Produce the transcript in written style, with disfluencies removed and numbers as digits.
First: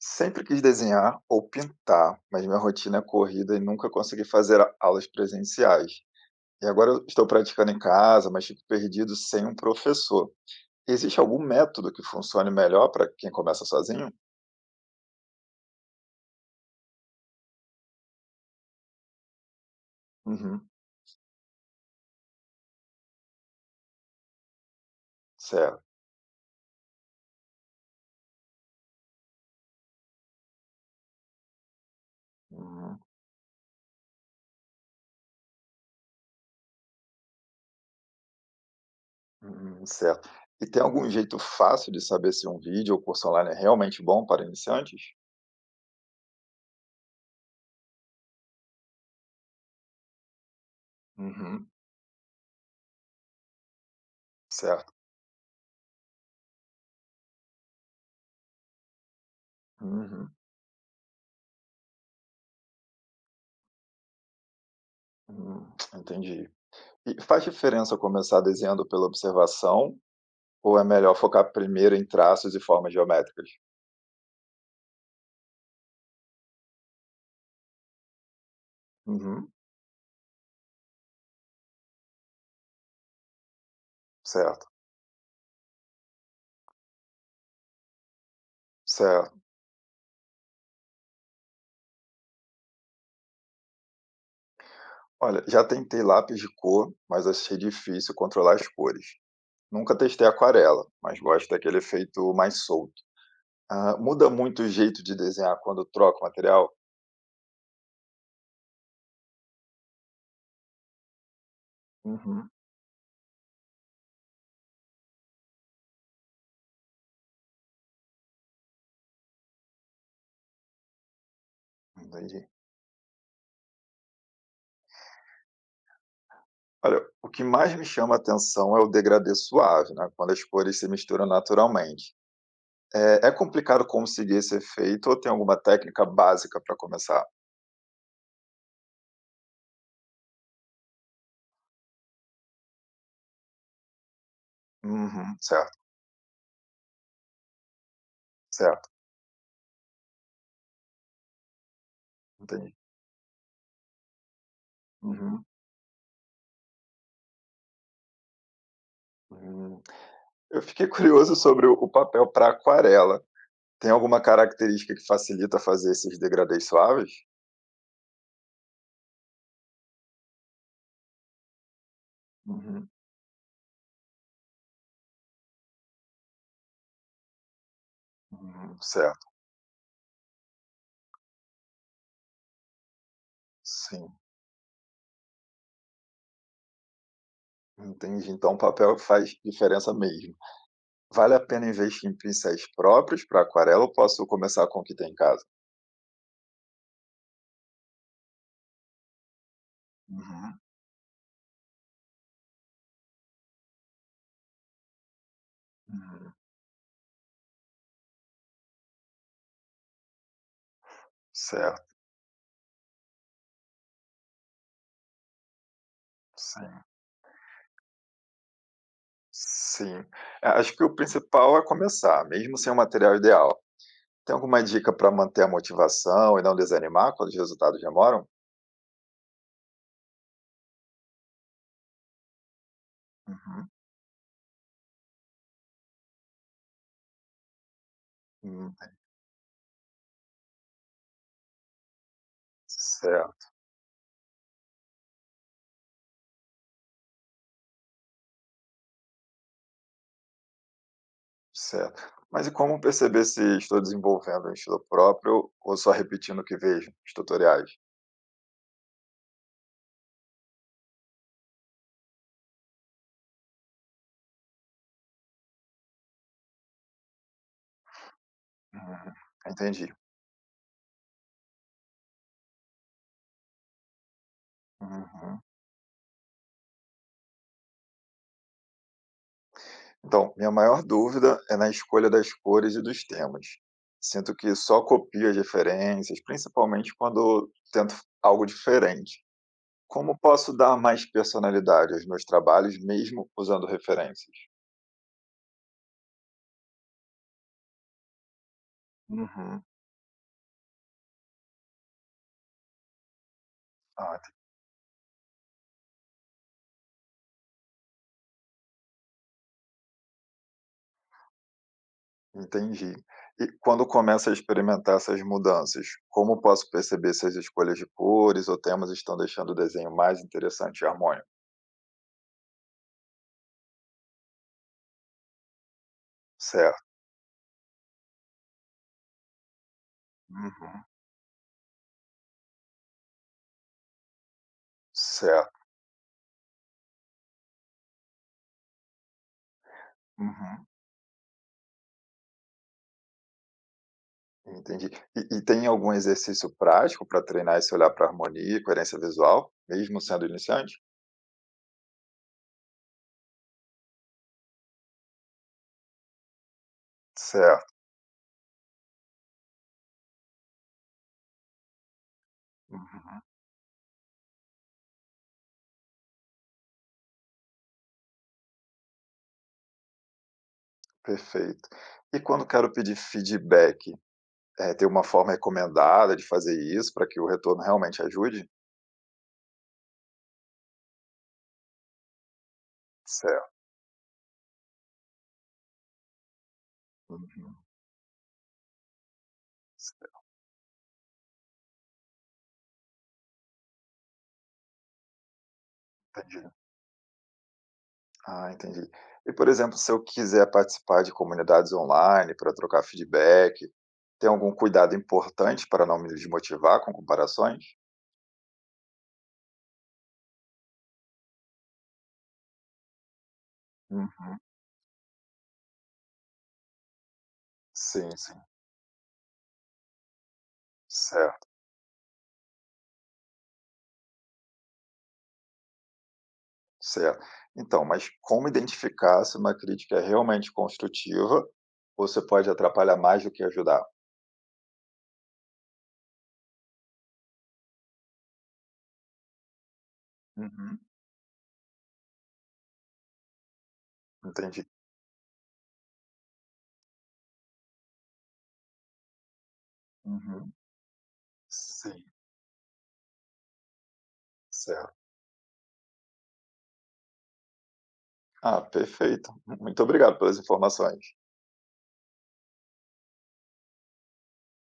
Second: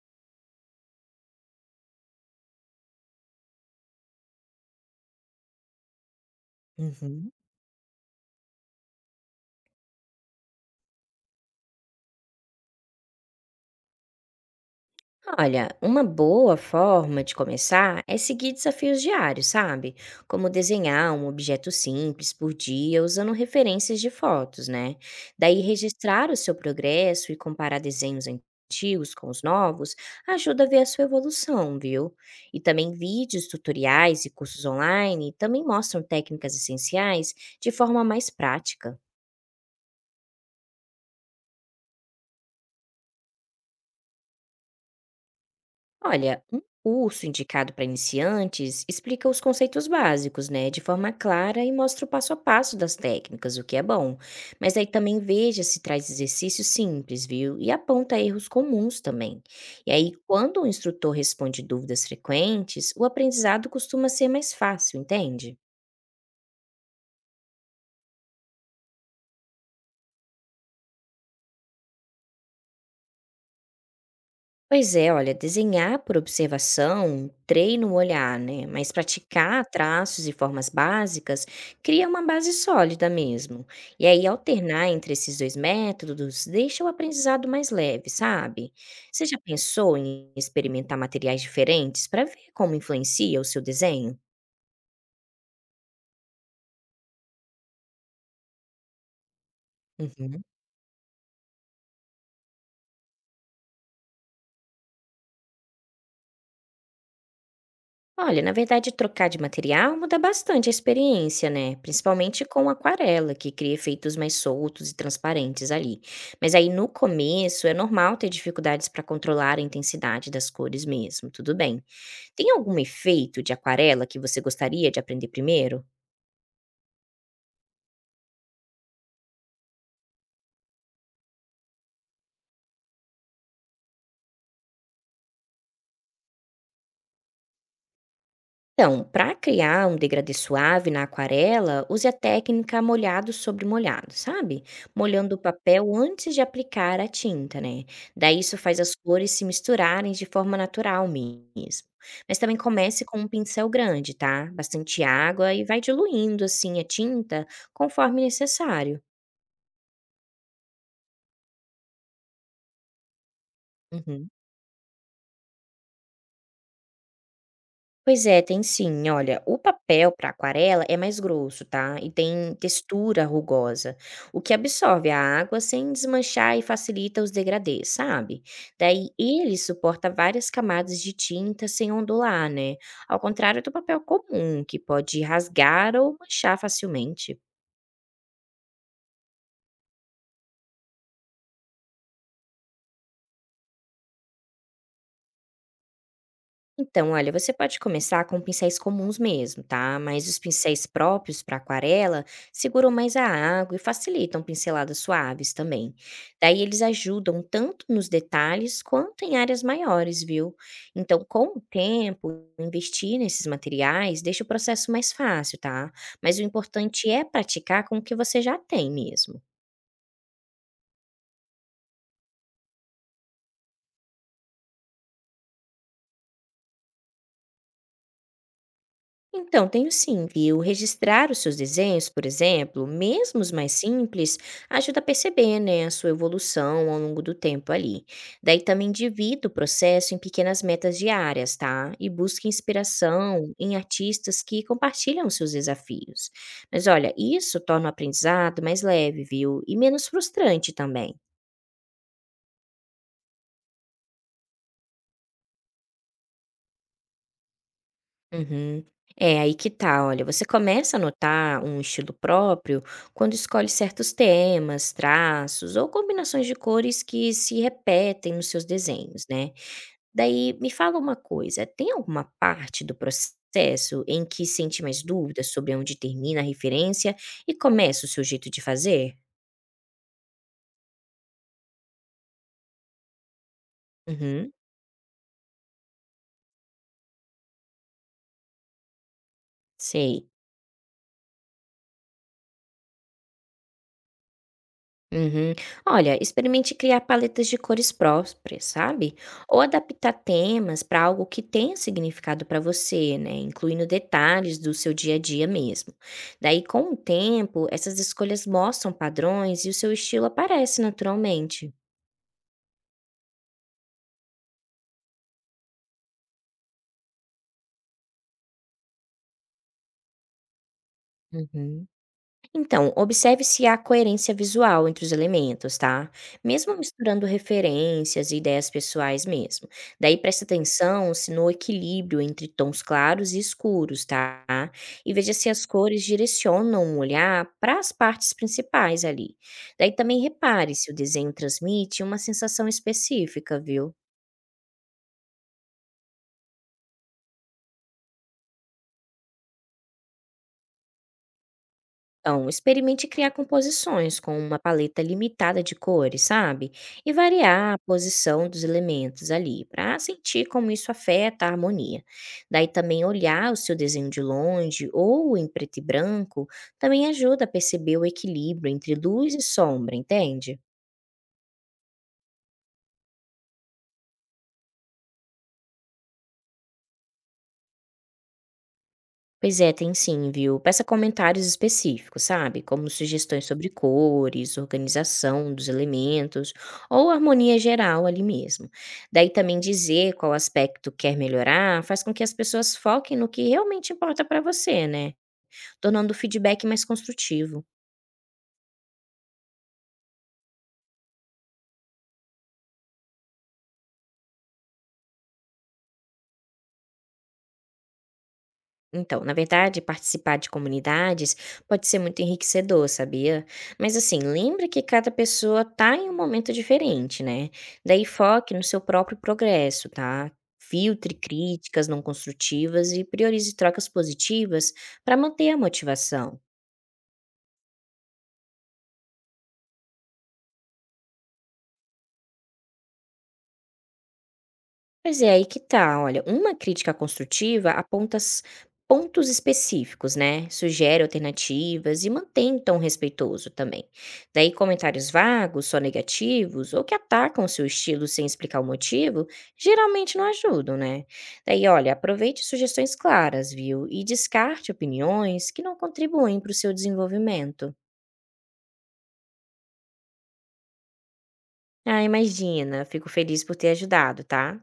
Sempre quis desenhar ou pintar, mas minha rotina é corrida e nunca consegui fazer aulas presenciais. E agora eu estou Uhum. praticando em casa, mas fico perdido sem um professor. Existe algum método que funcione melhor para quem começa sozinho? Olha, uma boa forma de começar é seguir desafios diários, sabe? Como Uhum, desenhar um objeto simples por dia usando referências de fotos, né? Daí certo. registrar o seu progresso e comparar desenhos antigos com os novos ajuda a ver a sua evolução, viu? E também Uhum, vídeos, tutoriais e cursos online também mostram técnicas essenciais de forma mais prática. uhum, certo. E tem algum jeito fácil de saber se um vídeo ou curso online é realmente bom para iniciantes? Olha, um curso indicado para iniciantes explica os conceitos básicos, né, de forma clara Uhum, e mostra o passo a passo das técnicas, o que é bom. Mas aí certo. também veja se traz exercícios simples, viu? E aponta erros comuns também. E aí, Uhum, quando o instrutor responde dúvidas frequentes, o aprendizado costuma ser mais fácil, entende? uhum, entendi. E faz diferença começar desenhando pela observação, ou é melhor focar primeiro em traços e formas geométricas? Pois é, olha, desenhar por observação treina o olhar, né? Mas Uhum, praticar traços e formas básicas cria uma base sólida mesmo. E aí, certo, alternar entre esses dois métodos deixa o aprendizado mais leve, sabe? Você já certo. pensou em experimentar materiais diferentes para ver como influencia o seu desenho? Olha, já tentei lápis de cor, mas achei difícil controlar as cores. Nunca testei Uhum. aquarela, mas gosto daquele efeito mais solto. Ah, muda muito o jeito de desenhar quando troca o material? Olha, na verdade, trocar de material muda bastante a experiência, né? Principalmente Uhum, com aquarela, que cria efeitos mais soltos e transparentes ali. Mas aí no começo é normal ter dificuldades para controlar a intensidade das cores mesmo, tudo bem. entendi. Tem algum efeito de aquarela que você gostaria de aprender primeiro? Olha, o que mais me chama a atenção é o degradê suave, né? Quando as cores se misturam naturalmente. É, é complicado conseguir esse efeito ou tem alguma técnica básica para começar? Então, para criar um degradê suave na aquarela, use a técnica molhado sobre molhado, sabe? Molhando Uhum, o certo, papel antes de aplicar a tinta, né? Daí isso faz certo, as cores se misturarem de forma natural mesmo. Mas também entendi. comece com um pincel grande, tá? Bastante Uhum, água e vai diluindo assim a tinta conforme necessário. hum. Eu fiquei curioso sobre o papel para aquarela. Tem alguma Uhum. característica que facilita fazer esses degradês suaves? Pois é, tem sim. Olha, o papel para aquarela é mais grosso, tá? E tem Uhum, textura rugosa, o que absorve a água sem desmanchar e facilita os degradês, sabe? Daí certo, ele suporta várias camadas de tinta sem ondular, né? Ao contrário do papel sim, comum, que pode rasgar ou manchar facilmente. entendi. Então o papel faz diferença mesmo. Vale a pena investir em pincéis próprios para aquarela ou posso começar com o que tem em casa? Então, olha, você pode começar com pincéis comuns mesmo, tá? Mas os Uhum, pincéis próprios para aquarela seguram mais a água e facilitam pinceladas suaves também. hum, Daí eles ajudam tanto nos detalhes quanto em áreas maiores, viu? Então, com o certo, tempo, investir nesses materiais deixa o processo mais fácil, tá? Mas o sim, importante é praticar com o que você já tem mesmo. sim. É, acho que o principal é começar, mesmo sem o material ideal. Tem alguma dica para manter a motivação e não desanimar quando os resultados demoram? Então, tenho sim, viu? Registrar os seus desenhos, por exemplo, mesmo os Uhum, mais simples, ajuda a perceber, né, a sua evolução ao longo do tempo ali. Daí hum. também divida o processo em pequenas metas diárias, tá? E busque inspiração Certo, em artistas que compartilham os seus desafios. Mas olha, isso torna o aprendizado mais leve, viu? E menos frustrante também. certo. Mas e como perceber se estou desenvolvendo um estilo próprio ou só repetindo o que vejo nos tutoriais? Uhum. É, aí que tá, olha, você começa a notar um estilo próprio quando escolhe certos temas, traços ou combinações de cores que se repetem nos seus Uhum, desenhos, né? entendi. Daí, me fala uma coisa, tem alguma parte do processo em que sente mais Uhum. dúvidas sobre onde termina a referência e começa o seu jeito de fazer? Então, minha maior dúvida é na escolha das cores e dos temas. Sinto Uhum, que só copio as referências, principalmente quando tento algo diferente. Como sei. posso dar mais personalidade aos meus trabalhos, mesmo usando referências? Uhum. Olha, experimente criar paletas de cores próprias, sabe? Ou Uhum. adaptar temas para algo que tenha significado para você, né? Incluindo Ah, detalhes do seu dia a dia mesmo. Daí, com o tempo, essas escolhas mostram padrões e o seu estilo aparece naturalmente. entendi. E quando começa a experimentar essas mudanças, como posso perceber se as escolhas de cores ou temas estão deixando o desenho mais interessante e harmônico? Uhum. Então, observe se há coerência visual entre os elementos, tá? Mesmo Certo. misturando referências e ideias pessoais mesmo. Daí preste Uhum. atenção se no equilíbrio entre tons claros e escuros, tá? E veja se Certo. as cores direcionam o olhar para as partes principais ali. Daí também Uhum. repare se o desenho transmite uma sensação específica, viu? Entendi. E tem algum exercício prático para treinar esse olhar para harmonia e coerência visual, mesmo sendo iniciante? Então, experimente criar composições com uma paleta limitada de cores, sabe? E variar Certo. a posição dos elementos ali, para sentir como isso afeta a harmonia. Daí também Uhum. olhar o seu desenho de longe ou em preto e branco também ajuda a perceber o equilíbrio entre luz e sombra, entende? Perfeito. E quando quero pedir feedback, tem uma forma recomendada de fazer isso para que o retorno realmente ajude? Pois é, tem sim, viu? Peça comentários específicos, sabe? Como sugestões Certo. sobre cores, organização dos elementos ou harmonia geral ali mesmo. Daí também dizer qual aspecto quer melhorar faz com que as pessoas foquem no que realmente importa para você, né? Tornando o Uhum. feedback mais construtivo. Ah, entendi. E, por exemplo, se eu quiser participar de comunidades online para trocar feedback, tem algum cuidado importante para não me desmotivar com comparações? Então, na verdade, participar de comunidades pode ser muito enriquecedor, sabia? Mas assim, Uhum. lembra que cada pessoa tá em um momento diferente, né? Daí Sim, sim. foque no seu próprio progresso, tá? Filtre Certo, críticas não construtivas e priorize trocas positivas para manter a motivação. certo. Então, mas como identificar se uma crítica é realmente construtiva ou se pode atrapalhar mais do que ajudar? Pois é, aí que tá, olha, uma crítica construtiva aponta pontos específicos, né? Uhum. Sugere alternativas e mantém um tom respeitoso também. Daí Entendi. comentários vagos, só negativos, ou que atacam seu estilo sem explicar o motivo, geralmente não Uhum. ajudam, né? Daí, olha, Sim, aproveite sugestões claras, viu? E descarte certo. opiniões que não contribuem para o seu desenvolvimento. Ah, perfeito. Muito obrigado pelas informações. Ah, imagina, fico feliz por ter ajudado, tá?